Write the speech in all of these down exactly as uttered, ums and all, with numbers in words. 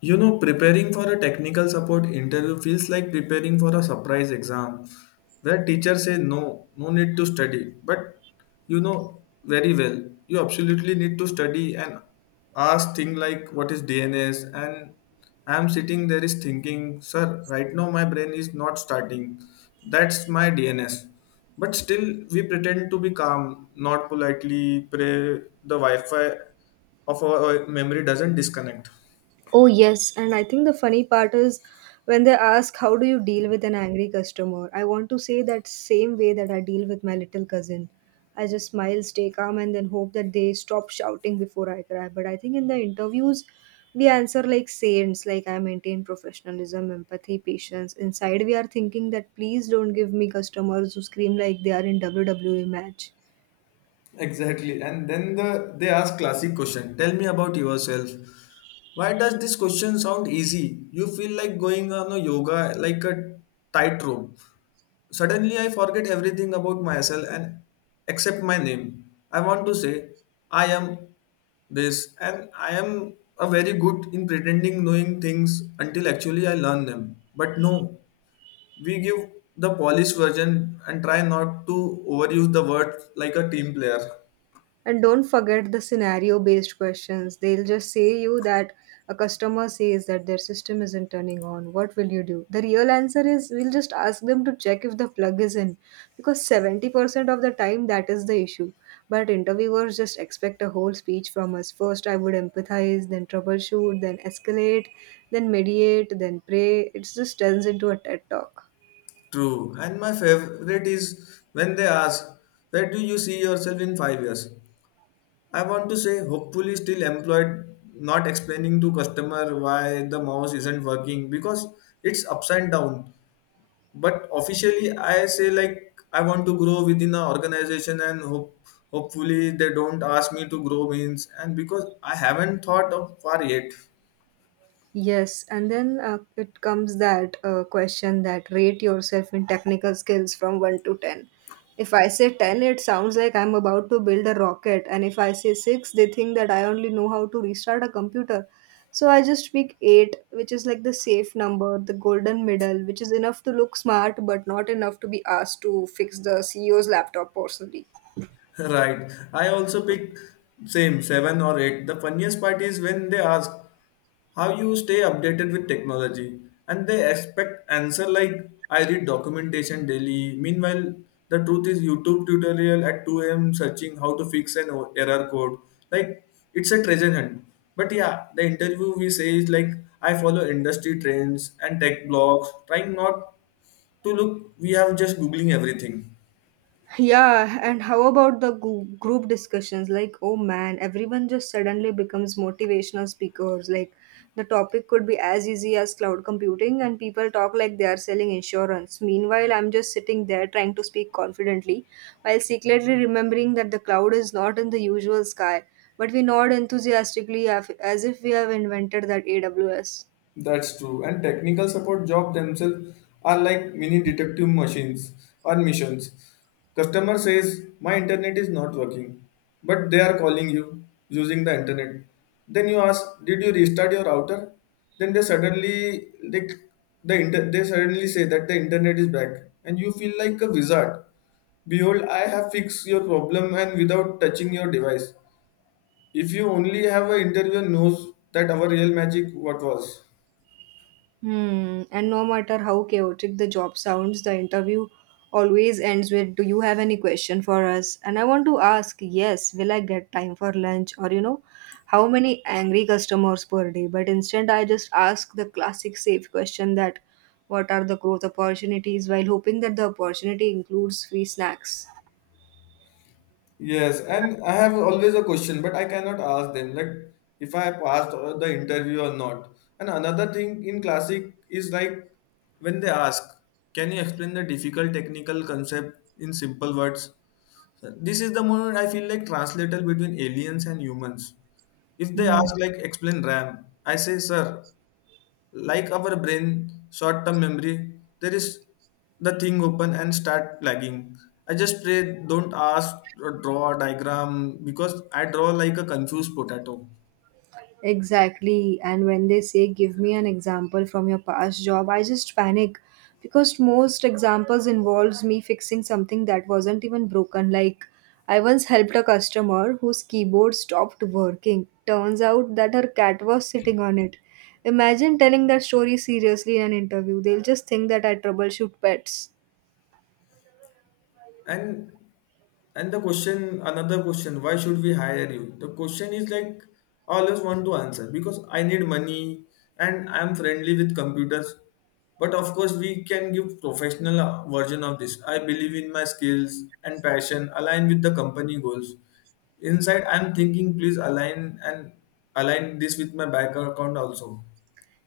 You know, preparing for a technical support interview feels like preparing for a surprise exam where teachers say no, no need to study. But you know very well, you absolutely need to study and ask things like what is D N S. And I am sitting there is thinking, sir, right now my brain is not starting. That's my D N S. But still we pretend to be calm, not politely pray the Wi-Fi of our memory doesn't disconnect. Oh, yes. And I think the funny part is when they ask, How do you deal with an angry customer? I want to say that same way that I deal with my little cousin. I just smile, stay calm, and then hope that they stop shouting before I cry. But I think in the interviews, we answer like saints, like I maintain professionalism, empathy, patience. Inside, we are thinking that please don't give me customers who scream like they are in W W E match. Exactly. And then the they ask classic question. Tell me about yourself. Why does this question sound easy? You feel like going on a yoga like a tightrope. Suddenly I forget everything about myself and accept my name. I want to say I am this and I am a very good in pretending knowing things until actually I learn them. But no, we give the polished version and try not to overuse the word like a team player. And don't forget the scenario based questions. They'll just say you that a customer says that their system isn't turning on. What will you do? The real answer is we'll just ask them to check if the plug is in because seventy percent of the time that is the issue. But interviewers just expect a whole speech from us. First, I would empathize, then troubleshoot, then escalate, then mediate, then pray. It just turns into a TED talk. True. And my favorite is when they ask, where do you see yourself in five years? I want to say, hopefully, still employed, not explaining to customer why the mouse isn't working because it's upside down. But officially, I say, like, I want to grow within an organization and hope. Hopefully they don't ask me to grow means and because I haven't thought of far yet. Yes, and then uh, it comes that uh, question that rate yourself in technical skills from one to ten. If I say ten, it sounds like I'm about to build a rocket, and if I say six, they think that I only know how to restart a computer. So I just pick eight, which is like the safe number, the golden middle, which is enough to look smart but not enough to be asked to fix the C E O's laptop personally. Right. I also pick same seven or eight. The funniest part is when they ask how you stay updated with technology and they expect answer like I read documentation daily. Meanwhile, the truth is YouTube tutorial at two a m searching how to fix an o- error code. Like it's a treasure hunt. But yeah, the interview we say is like I follow industry trends and tech blogs, trying not to look we have just googling everything. Yeah, and how about the gu- group discussions? Like, oh man, everyone just suddenly becomes motivational speakers. Like, the topic could be as easy as cloud computing, and people talk like they are selling insurance. Meanwhile, I'm just sitting there trying to speak confidently while secretly remembering that the cloud is not in the usual sky. But we nod enthusiastically af- as if we have invented that A W S. That's true. And technical support job themselves are like mini detective machines or missions. Customer says, my internet is not working, but they are calling you using the internet. Then you ask, did you restart your router? Then they suddenly they, the inter- they suddenly say that the internet is back and you feel like a wizard. Behold, I have fixed your problem and without touching your device. If you only have an interviewer knows that our real magic what was. Hmm. And no matter how chaotic the job sounds, the interview always ends with, Do you have any question for us? And I want to ask, Yes, will I get time for lunch? Or, you know, how many angry customers per day? But instead, I just ask the classic safe question that, What are the growth opportunities? While hoping that the opportunity includes free snacks. Yes, and I have always a question, but I cannot ask them like if I passed uh, the interview or not. And another thing in classic is like when they ask, can you explain the difficult technical concept in simple words? So this is the moment I feel like translator between aliens and humans. If they Hmm. ask like explain RAM, I say sir, like our brain short term memory there is the thing open and start lagging. I just pray don't ask or draw a diagram because I draw like a confused potato. Exactly. And when they say, give me an example from your past job, I just panic because most examples involves me fixing something that wasn't even broken. Like I once helped a customer whose keyboard stopped working. Turns out that her cat was sitting on it. Imagine telling that story seriously in an interview. They'll just think that I troubleshoot pets. And And the question, another question, why should we hire you? The question is like I always want to answer because I need money and I'm friendly with computers. But of course, we can give professional uh, version of this. I believe in my skills and passion align with the company goals. Inside, I'm thinking please align and align this with my bank account also.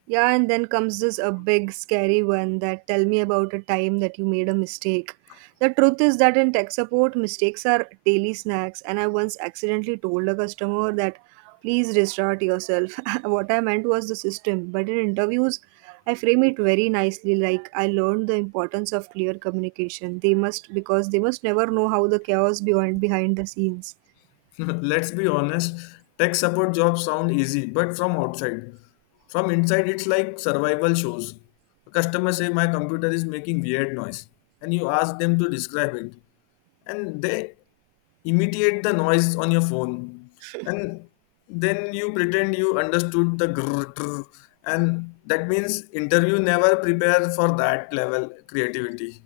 Yeah, and then comes this a big scary one that tell me about a time that you made a mistake. The truth is that in tech support, mistakes are daily snacks, and I once accidentally told a customer that please restart yourself. What I meant was the system, but in interviews, I frame it very nicely like I learned the importance of clear communication. They must because they must never know how the chaos behind behind the scenes. Let's be honest, tech support jobs sound easy, but from outside. From inside, it's like survival shows. A customer say my computer is making weird noise, and you ask them to describe it, and they imitate the noise on your phone, and then you pretend you understood the grrr, trrr, and that means interview never prepare for that level creativity.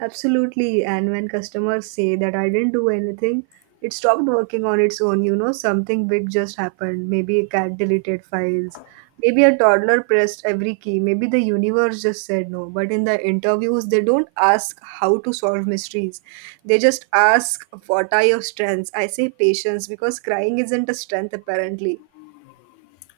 Absolutely. And when customers say that I didn't do anything, it stopped working on its own. You know, something big just happened. Maybe a cat deleted files. Maybe a toddler pressed every key. Maybe the universe just said no. But in the interviews, they don't ask how to solve mysteries. They just ask, What are your strengths? I say patience because crying isn't a strength, apparently.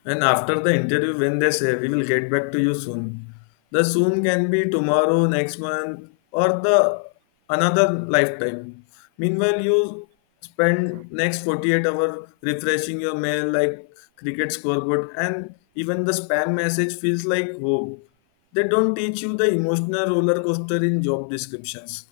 And after the interview, when they say we will get back to you soon, the soon can be tomorrow, next month, or the another lifetime. Meanwhile, you spend next forty-eight hour refreshing your mail like cricket scoreboard and even the spam message feels like hope. They don't teach you the emotional roller coaster in job descriptions.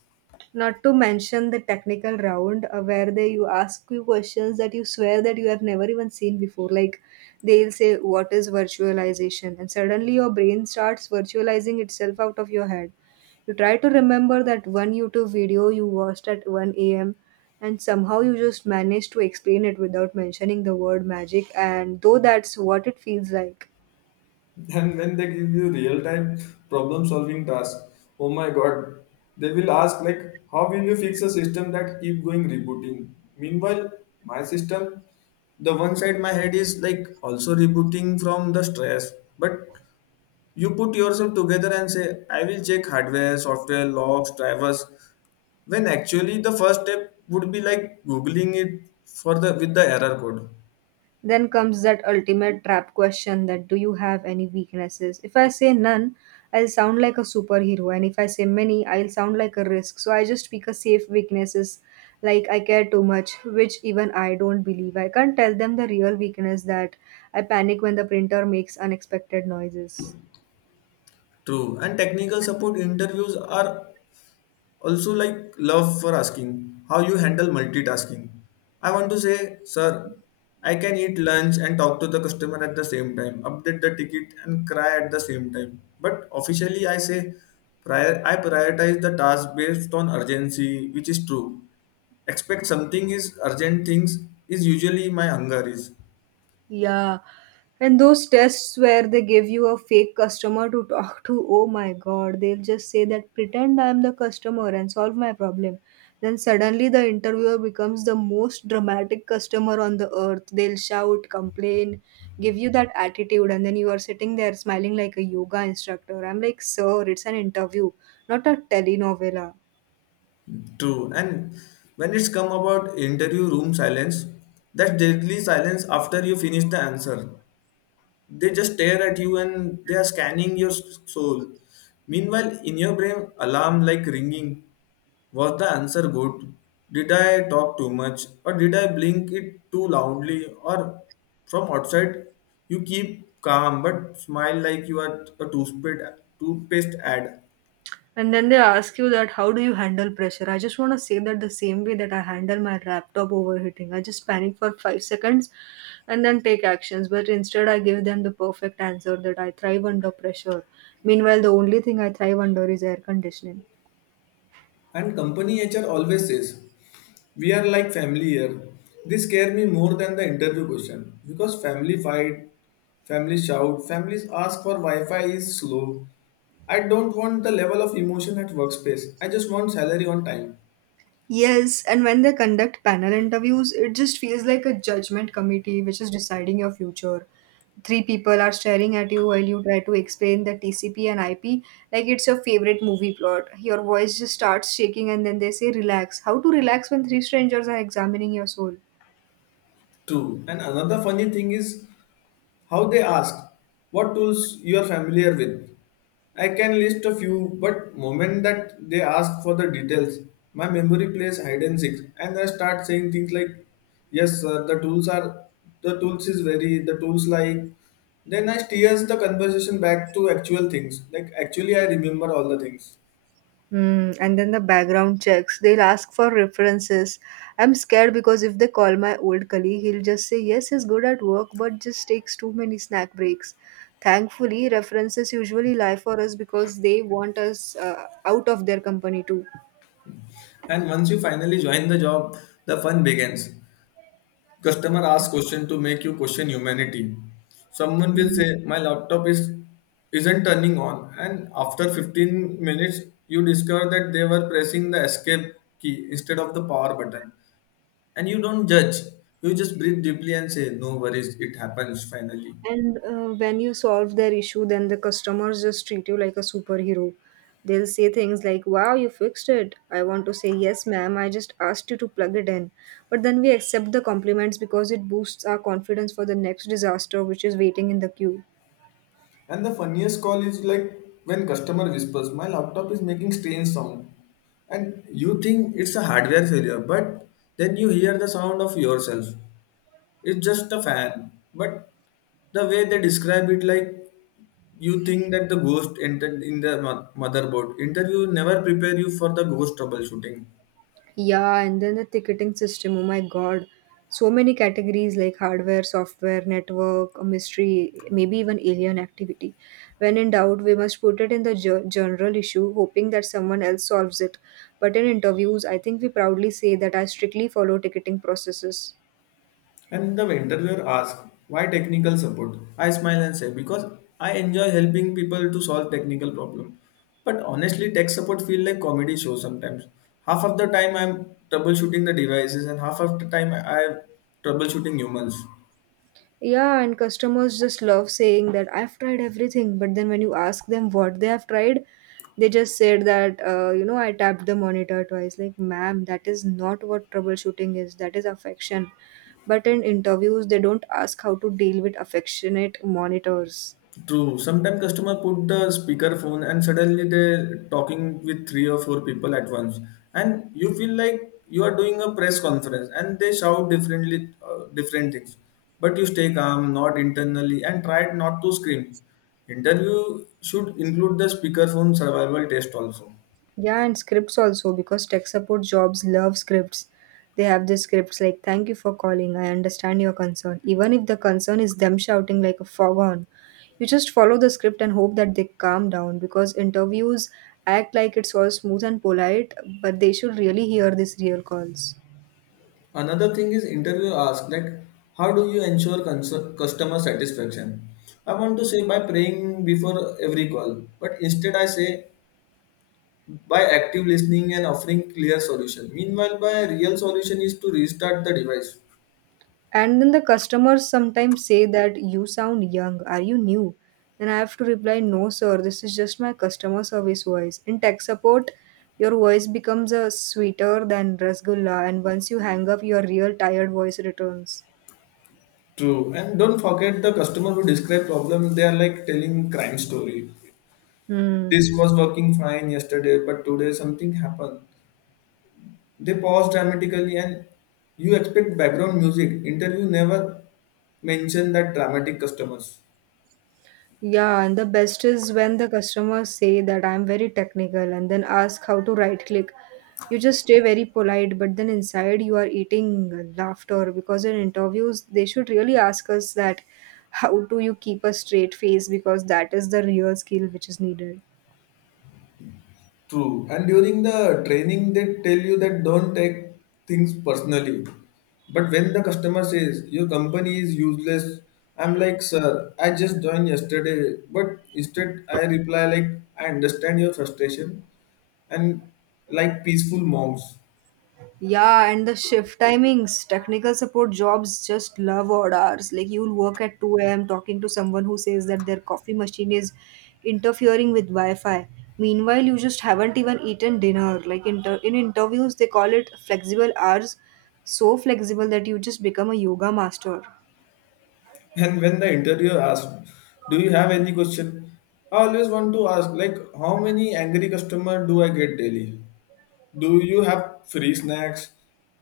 Not to mention the technical round uh, where they you ask you questions that you swear that you have never even seen before. Like they'll say, "What is virtualization?" and suddenly your brain starts virtualizing itself out of your head. You try to remember that one YouTube video you watched at one a m and somehow you just manage to explain it without mentioning the word magic. And though that's what it feels like. And when they give you real-time problem-solving tasks, oh my god, they will ask like, how will you fix a system that keep going rebooting? Meanwhile, my system, the one side my head is like also rebooting from the stress. But you put yourself together and say, I will check hardware, software, logs, drivers, when actually the first step would be like googling it for the with the error code. Then comes that ultimate trap question that do you have any weaknesses? If I say none, I'll sound like a superhero, and if I say many, I'll sound like a risk. So I just pick a safe weaknesses like I care too much, which even I don't believe. I can't tell them the real weakness that I panic when the printer makes unexpected noises. True. And technical support interviews are also, like love for asking how you handle multitasking. I want to say, sir, I can eat lunch and talk to the customer at the same time, update the ticket and cry at the same time. But officially, I say, prior, I prioritize the task based on urgency, which is true. Expect something is urgent things is usually my hunger is Yeah. And those tests where they give you a fake customer to talk to, oh my god, they'll just say that pretend I'm the customer and solve my problem. Then suddenly the interviewer becomes the most dramatic customer on the earth. They'll shout, complain, give you that attitude, and then you are sitting there smiling like a yoga instructor. I'm like, sir, it's an interview, not a telenovela. true. And when it's come about interview room silence, that deadly silence after you finish the answer, they just stare at you and they are scanning your s- soul. Meanwhile in your brain alarm like ringing. Was the answer good? Did I talk too much or did I blink it too loudly? Or from outside you keep calm but smile like you are a toothpaste toothpaste ad. And then they ask you that how do you handle pressure? I just want to say that the same way that I handle my laptop overheating. I just panic for five seconds and then take actions. But instead, I give them the perfect answer that I thrive under pressure. Meanwhile, the only thing I thrive under is air conditioning. And company H R always says, we are like family here. This scare me more than the interview question because family fight, family shout, families ask for Wi-Fi is slow. I don't want the level of emotion at workspace. I just want salary on time. Yes, and when they conduct panel interviews, it just feels like a judgment committee which is deciding your future. Three people are staring at you while you try to explain the T C P and I P like it's your favorite movie plot. Your voice just starts shaking, and then they say, Relax. How to relax when three strangers are examining your soul? True. And another funny thing is how they asked, what tools you are familiar with? I can list a few, but moment that they ask for the details, my memory plays hide and seek, and I start saying things like, "Yes, sir, the tools are the tools is very the tools like." Then I steers the conversation back to actual things, like actually I remember all the things. Hmm, and then the background checks. They'll ask for references. I'm scared because if they call my old colleague, he'll just say, Yes, he's good at work, but just takes too many snack breaks. Thankfully, references usually lie for us because they want us uh, out of their company too. And once you finally join the job, the fun begins. Customer asks question to make you question humanity. Someone will say, "My laptop is isn't turning on," and after fifteen minutes, you discover that they were pressing the escape key instead of the power button. And you don't judge. You just breathe deeply and say, "No worries, it happens finally." And uh, when you solve their issue, then the customers just treat you like a superhero. They'll say things like, Wow, you fixed it. I want to say, Yes, ma'am, I just asked you to plug it in. But then we accept the compliments because it boosts our confidence for the next disaster which is waiting in the queue. And the funniest call is like when customer whispers, "My laptop is making strange sound," and you think it's a hardware failure, but then you hear the sound of yourself. It's just a fan. But the way they describe it, like you think that the ghost entered in the mo- motherboard. Interview never prepare you for the ghost troubleshooting. Yeah, and then the ticketing system. Oh my god, so many categories like hardware, software, network, mystery, maybe even alien activity. When in doubt, we must put it in the ge- general issue, hoping that someone else solves it. But in interviews, I think we proudly say that I strictly follow ticketing processes. And the interviewer asks, why technical support? I smile and say, because I enjoy helping people to solve technical problem. But honestly, tech support feel like comedy show sometimes. Half of the time I'm troubleshooting the devices and half of the time I'm troubleshooting humans. Yeah, and customers just love saying that I've tried everything, but then when you ask them what they have tried, they just said that, uh, you know, I tapped the monitor twice. Like, ma'am, that is not what troubleshooting is, that is affection. But in interviews, they don't ask how to deal with affectionate monitors. True. Sometimes customer put the speaker phone and suddenly they talking with three or four people at once, and you feel like you are doing a press conference, and they shout differently, uh, different things. But you stay calm, not internally, and try not to scream. Interview should include the speaker phone survival test also. Yeah, and scripts also because tech support jobs love scripts. They have the scripts like "Thank you for calling. I understand your concern." Even if the concern is them shouting like a foghorn, you just follow the script and hope that they calm down because interviews act like it's all smooth and polite, but they should really hear these real calls. Another thing is interview ask like how do you ensure cons- customer satisfaction? I want to say by praying before every call, but instead I say by active listening and offering clear solution. Meanwhile, by real solution is to restart the device. And then the customers sometimes say that you sound young, are you new? Then I have to reply, no, sir, this is just my customer service voice. In tech support, your voice becomes a sweeter than Rasgulla, and once you hang up, your real tired voice returns. True. And don't forget the customer who describe problem, they are like telling crime story. Hmm. This was working fine yesterday, but today something happened. They pause dramatically and you expect background music. Interview never mention that dramatic customers. Yeah, and the best is when the customers say that I'm very technical and then ask how to right click. You just stay very polite, but then inside you are eating laughter because in interviews they should really ask us that how do you keep a straight face because that is the real skill which is needed. True. And during the training, they tell you that don't take things personally. But when the customer says your company is useless, I'm like, sir, I just joined yesterday. But instead, I reply like, I understand your frustration, and like peaceful monks. Yeah, and the shift timings, technical support jobs just love odd hours. Like you'll work at two a m talking to someone who says that their coffee machine is interfering with Wi-Fi. Meanwhile, you just haven't even eaten dinner. Like inter- in interviews, they call it flexible hours, so flexible that you just become a yoga master. And when the interviewer asks, do you have any question? I always want to ask, like, how many angry customer do I get daily? Do you have free snacks?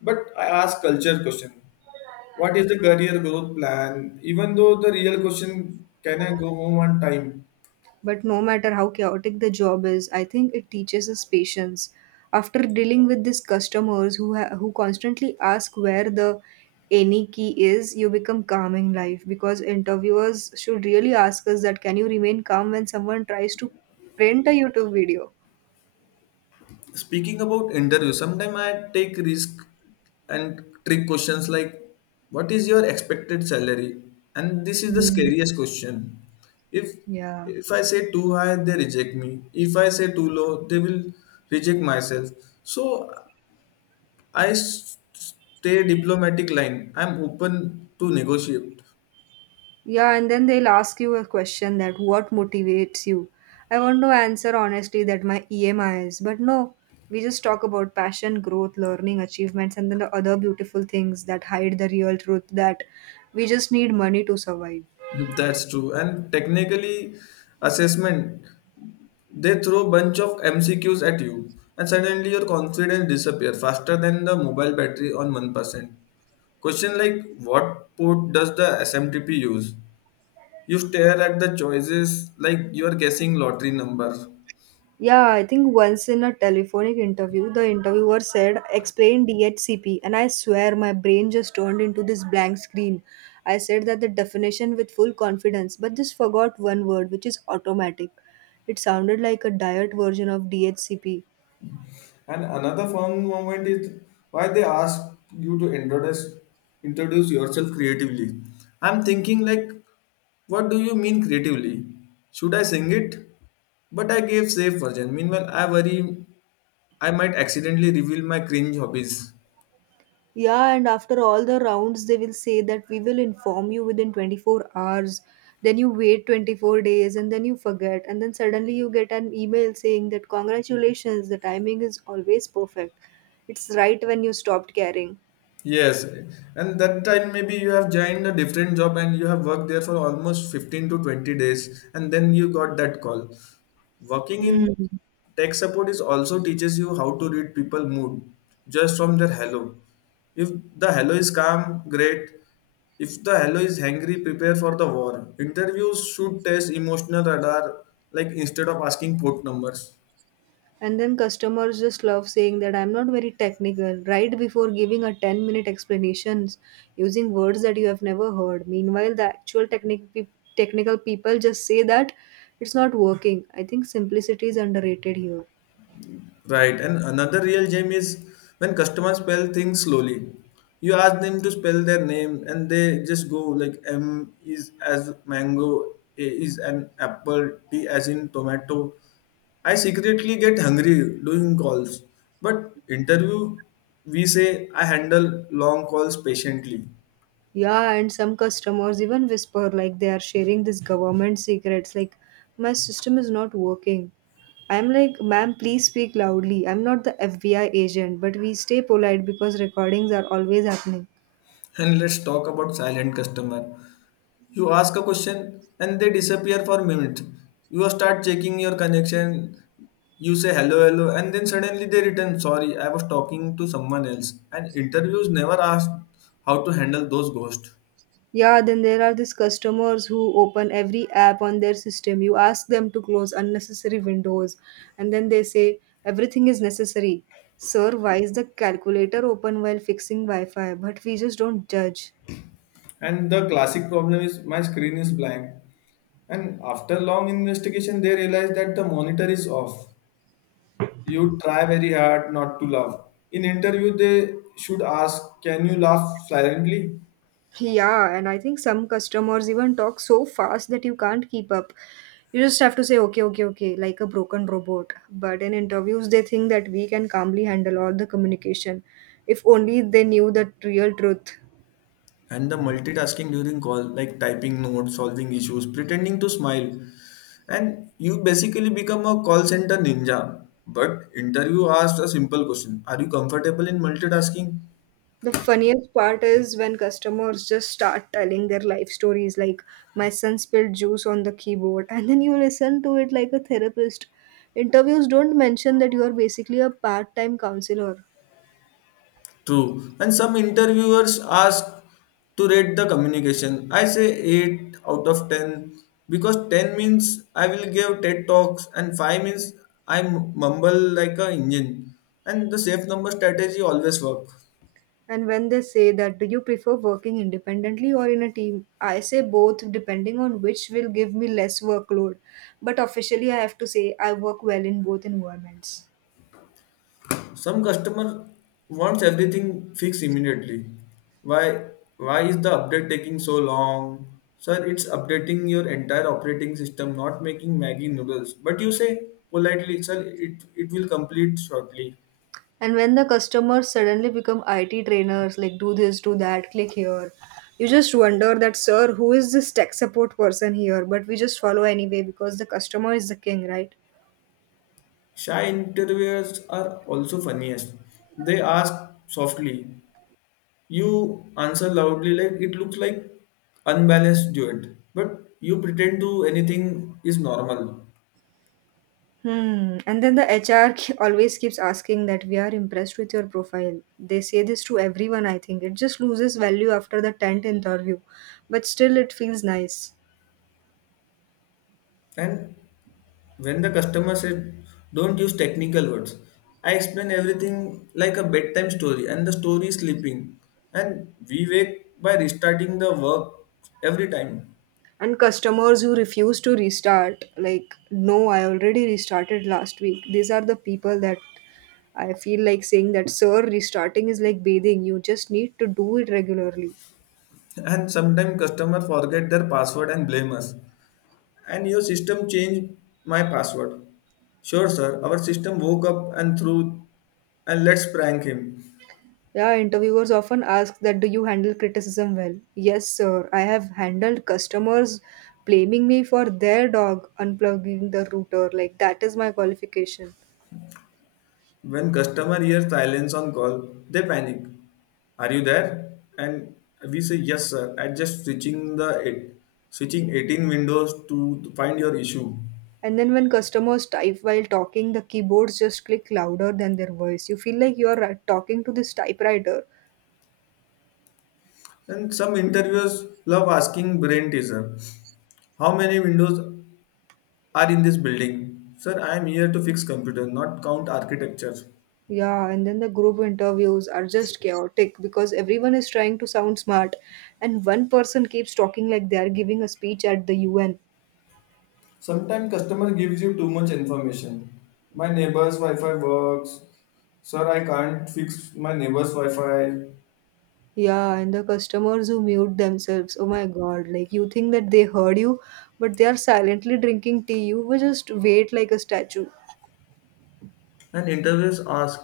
But I ask culture question, what is the career growth plan? Even though the real question, can I go home on time? But no matter how chaotic the job is, I think it teaches us patience. After dealing with these customers who ha- who constantly ask where the any key is, you become calm in life because interviewers should really ask us that can you remain calm when someone tries to print a YouTube video? Speaking about interview, sometimes I take risk and trick questions like, what is your expected salary? And this is the Mm. scariest question. If Yeah. if I say too high, they reject me. If I say too low, they will reject myself. So I s- stay diplomatic line. I'm open to negotiate. Yeah, and then they'll ask you a question that what motivates you. I want to answer honestly that my E M I is, but no, we just talk about passion, growth, learning, achievements, and then the other beautiful things that hide the real truth that we just need money to survive. That's true. And technically, assessment they throw bunch of M C Qs at you, and suddenly your confidence disappear faster than the mobile battery on one percent. Question like what port does the S M T P use? You stare at the choices like you are guessing lottery number. Yeah, I think once in a telephonic interview, the interviewer said, explain D H C P, and I swear my brain just turned into this blank screen. I said that the definition with full confidence, but just forgot one word, which is automatic. It sounded like a diet version of D H C P. And another fun moment is why they ask you to introduce introduce yourself creatively. I'm thinking like, what do you mean creatively? Should I sing it? But I gave safe version. Meanwhile, I worry I might accidentally reveal my cringe hobbies. Yeah, and after all the rounds, they will say that we will inform you within twenty-four hours. Then you wait twenty-four days and then you forget. And then suddenly you get an email saying that congratulations, the timing is always perfect. It's right when you stopped caring. Yes, and that time maybe you have joined a different job and you have worked there for almost fifteen to twenty days, and then you got that call. Working in Hmm. tech support is also teaches you how to read people mood just from their hello. If the hello is calm, great. If the hello is hangry, prepare for the war. Interviews should test emotional radar, like instead of asking port numbers. And then customers just love saying that I'm not very technical, right before giving a ten minute explanations using words that you have never heard. Meanwhile, the actual technic- pe- technical people just say that it's not working. I think simplicity is underrated here. Right, and another real gem is when customers spell things slowly. You ask them to spell their name, and they just go like M is as mango, A is an apple, T as in tomato. I secretly get hungry doing calls, but interview we say I handle long calls patiently. Yeah, and some customers even whisper like they are sharing this government secrets, like my system is not working. I'm like, ma'am, please speak loudly. I'm not the F B I agent, but we stay polite because recordings are always happening. And let's talk about silent customer. You ask a question and they disappear for minutes. You start checking your connection. You say hello, hello, and then suddenly they return. Sorry, I was talking to someone else. And interviews never ask how to handle those ghosts. Yeah, then there are these customers who open every app on their system. You ask them to close unnecessary windows, and then they say everything is necessary. Sir, why is the calculator open while fixing Wi Fi? But we just don't judge. And the classic problem is my screen is blank. And after long investigation, they realize that the monitor is off. You try very hard not to laugh. In interview, they should ask, "Can you laugh silently?" Yeah, and I think some customers even talk so fast that you can't keep up. You just have to say, okay, okay, okay, like a broken robot. But in interviews, they think that we can calmly handle all the communication if only they knew the real truth. And the multitasking during call, like typing notes, solving issues, pretending to smile, and you basically become a call center ninja. But interview asked a simple question, are you comfortable in multitasking? The funniest part is when customers just start telling their life stories like my son spilled juice on the keyboard and then you listen to it like a therapist. Interviews don't mention that you are basically a part-time counselor. True, and some interviewers ask to rate the communication. I say eight out of ten, because ten means I will give ted talks and five means I mumble like a engine. And the safe number strategy always work. And when they say that do you prefer working independently or in a team? I say both depending on which will give me less workload. But officially I have to say I work well in both environments. Some customer wants everything fixed immediately. Why why is the update taking so long? Sir, it's updating your entire operating system, not making Maggie noodles. But you say politely, sir, it, it will complete shortly. And when the customers suddenly become I T trainers, like do this, do that, click here, you just wonder that, sir, who is this tech support person here? But we just follow anyway because the customer is the king, right? Shy interviewers are also funniest. They ask softly. You answer loudly like it looks like unbalanced duet. But you pretend to anything is normal. Hmm. And then the H R ke- always keeps asking that we are impressed with your profile. They say this to everyone, I think. It just loses value after the tenth interview, but still it feels nice. And when the customer said, don't use technical words, I explain everything like a bedtime story, and the story is sleeping. And we wake by restarting the work every time. And customers who refuse to restart like, no, I already restarted last week. These are the people that I feel like saying that, sir, restarting is like bathing. You just need to do it regularly. And sometimes customer forget their password and blame us. And your system changed my password. Sure, sir. Our system woke up and threw, and let's prank him. Yeah, interviewers often ask that do you handle criticism well. Yes, sir, I have handled customers blaming me for their dog unplugging the router. Like that is my qualification. When customer hears silence on call, they panic. Are you there? And we say yes, sir. I just switching the eight, switching eighteen windows to to find your issue. And then when customers type while talking, the keyboards just click louder than their voice. You feel like you're uh, talking to this typewriter. And some interviewers love asking brain teaser. How many windows are in this building? Sir, I am here to fix computer, not count architecture. Yeah, and then the group interviews are just chaotic because everyone is trying to sound smart, and one person keeps talking like they are giving a speech at the U N. Sometimes customer gives you too much information. My neighbor's Wi-Fi works. Sir, I can't fix my neighbor's Wi-Fi. Yeah, and the customers who mute themselves. Oh my god, like you think that they heard you, but they are silently drinking tea. You will just wait like a statue. And interviewers ask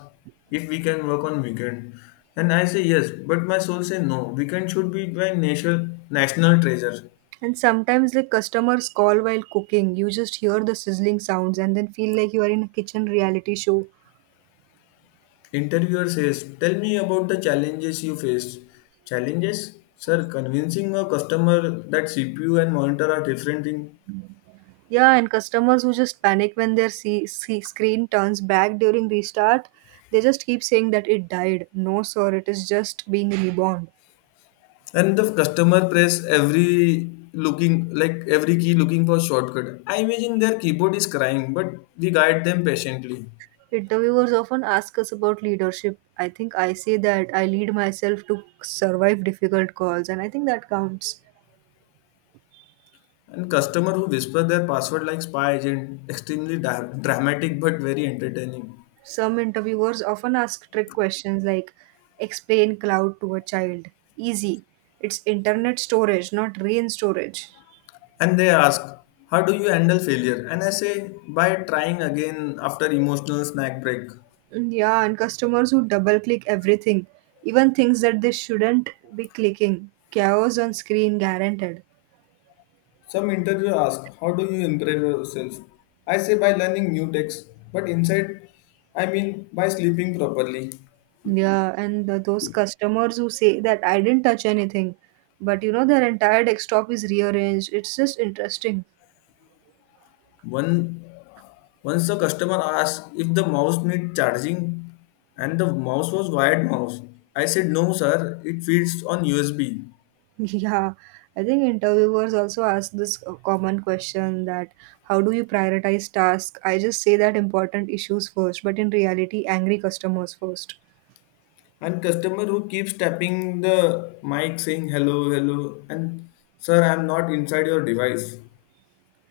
if we can work on weekend. And I say yes, but my soul says no. Weekend should be my national national treasure. And sometimes like customers call while cooking. You just hear the sizzling sounds and then feel like you are in a kitchen reality show. Interviewer says, tell me about the challenges you faced. Challenges? Sir, convincing a customer that C P U and monitor are different thing. Yeah, and customers who just panic when their see, see screen turns back during restart, they just keep saying that it died. No, sir, it is just being reborn. And the customer press every looking like every key looking for shortcut. I imagine their keyboard is crying, but we guide them patiently. Interviewers often ask us about leadership. I think I say that I lead myself to survive difficult calls, and I think that counts. And customer who whisper their password like spy agent, extremely dra- dramatic but very entertaining. Some interviewers often ask trick questions like explain cloud to a child. Easy. It's internet storage, not rain storage. And they ask, "How do you handle failure?" And I say, "By trying again after emotional snack break." Mm, yeah, and customers who double click everything, even things that they shouldn't be clicking. Chaos on screen guaranteed. Some interview ask, "How do you improve yourself?" I say, "By learning new tricks." But inside, I mean by sleeping properly. Yeah, and the, those customers who say that I didn't touch anything, but you know, their entire desktop is rearranged. It's just interesting. One once the customer asked if the mouse needs charging, and the mouse was wired mouse. I said, no, sir, it feeds on U S B. Yeah, I think interviewers also ask this uh, common question that how do you prioritize tasks? I just say that important issues first, but in reality, angry customers first. And customer who keeps tapping the mic saying hello, hello. And sir, I'm not inside your device.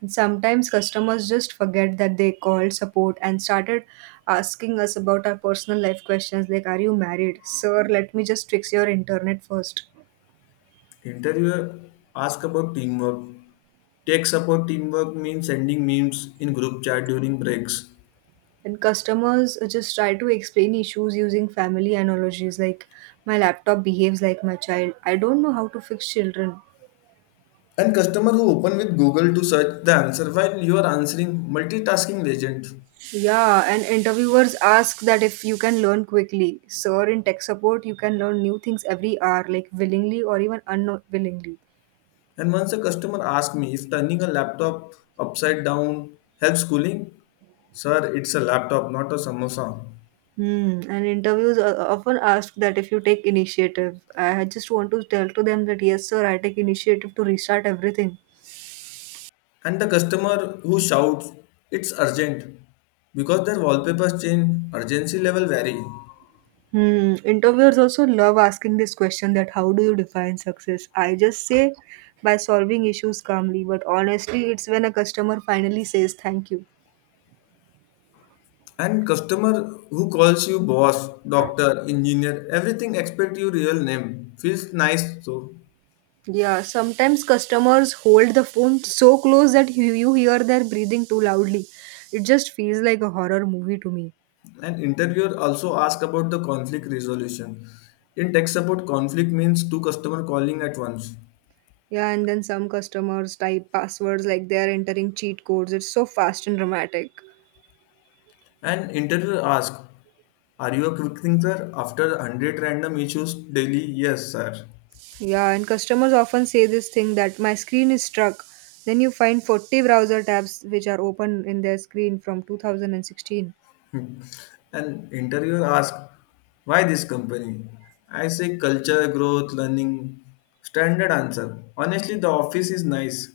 And sometimes customers just forget that they called support and started asking us about our personal life questions like, are you married? Sir, let me just fix your internet first. Interviewer ask about teamwork. Tech support teamwork means sending memes in group chat during breaks. And customers just try to explain issues using family analogies like, my laptop behaves like my child. I don't know how to fix children. And customer who open with google to search the answer while you are answering, multitasking legend. Yeah, and interviewers ask that if you can learn quickly. Sir, in tech support, you can learn new things every hour, like willingly or even unwillingly. And once a customer asked me if turning a laptop upside down helps cooling. Sir, it's a laptop, not a samosa. Hmm. And interviews o- often ask that if you take initiative. I just want to tell to them that, yes, sir, I take initiative to restart everything. And the customer who shouts, it's urgent, because their wallpapers change, urgency level vary. Hmm. Interviewers also love asking this question that how do you define success? I just say by solving issues calmly, but honestly, it's when a customer finally says thank you. And customer who calls you boss, doctor, engineer, everything expect your real name. Feels nice too. Yeah, sometimes customers hold the phone so close that you, you hear their breathing too loudly. It just feels like a horror movie to me. And interviewer also ask about the conflict resolution. In tech support, conflict means two customer calling at once. Yeah, and then some customers type passwords like they are entering cheat codes. It's so fast and dramatic. And interviewer ask, are you a quick thinker after one hundred random issues daily? Yes, sir. Yeah, and customers often say this thing that my screen is stuck. Then you find forty browser tabs which are open in their screen from two thousand sixteen. And interviewer asks, why this company? I say culture, growth, learning. Standard answer. Honestly, the office is nice.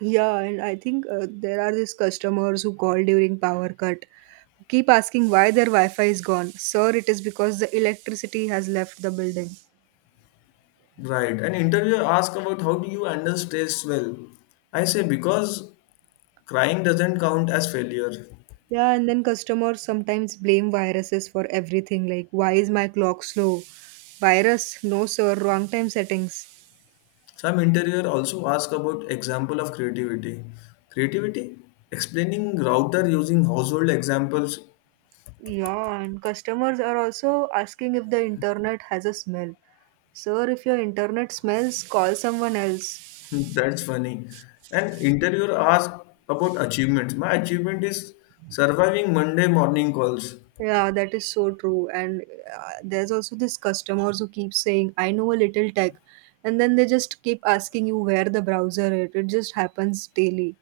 Yeah, and I think uh, there are these customers who call during power cut who keep asking why their Wi-Fi is gone. Sir, it is because the electricity has left the building. Right. And interviewer asks about how do you handle stress well. I say because crying doesn't count as failure. Yeah, and then customers sometimes blame viruses for everything. Like, why is my clock slow? Virus? No, sir. Wrong time settings. Some interviewer also ask about example of creativity. Creativity? Explaining router using household examples. Yeah, and customers are also asking if the internet has a smell. Sir, if your internet smells, call someone else. That's funny. And interviewer asked about achievements. My achievement is surviving Monday morning calls. Yeah, that is so true. And uh, there's also this customers who keep saying, "I know a little tech," and then they just keep asking you where the browser is. It just happens daily.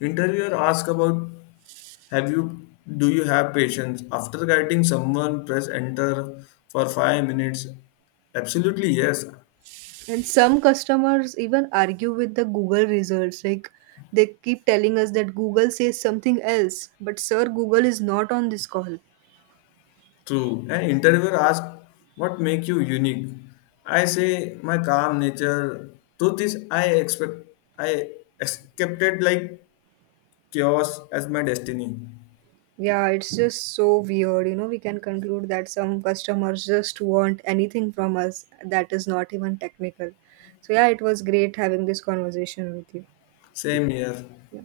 Interviewer asked about have you do you have patience? After guiding someone, press enter for five minutes. Absolutely yes. And some customers even argue with the Google results. Like they keep telling us that Google says something else, but sir, Google is not on this call. True. And interviewer asked what make you unique? I say my calm nature. Truth is I expect I accepted like chaos as my destiny. Yeah, it's just so weird. You know, we can conclude that some customers just want anything from us that is not even technical. So yeah, it was great having this conversation with you. Same here. Yeah.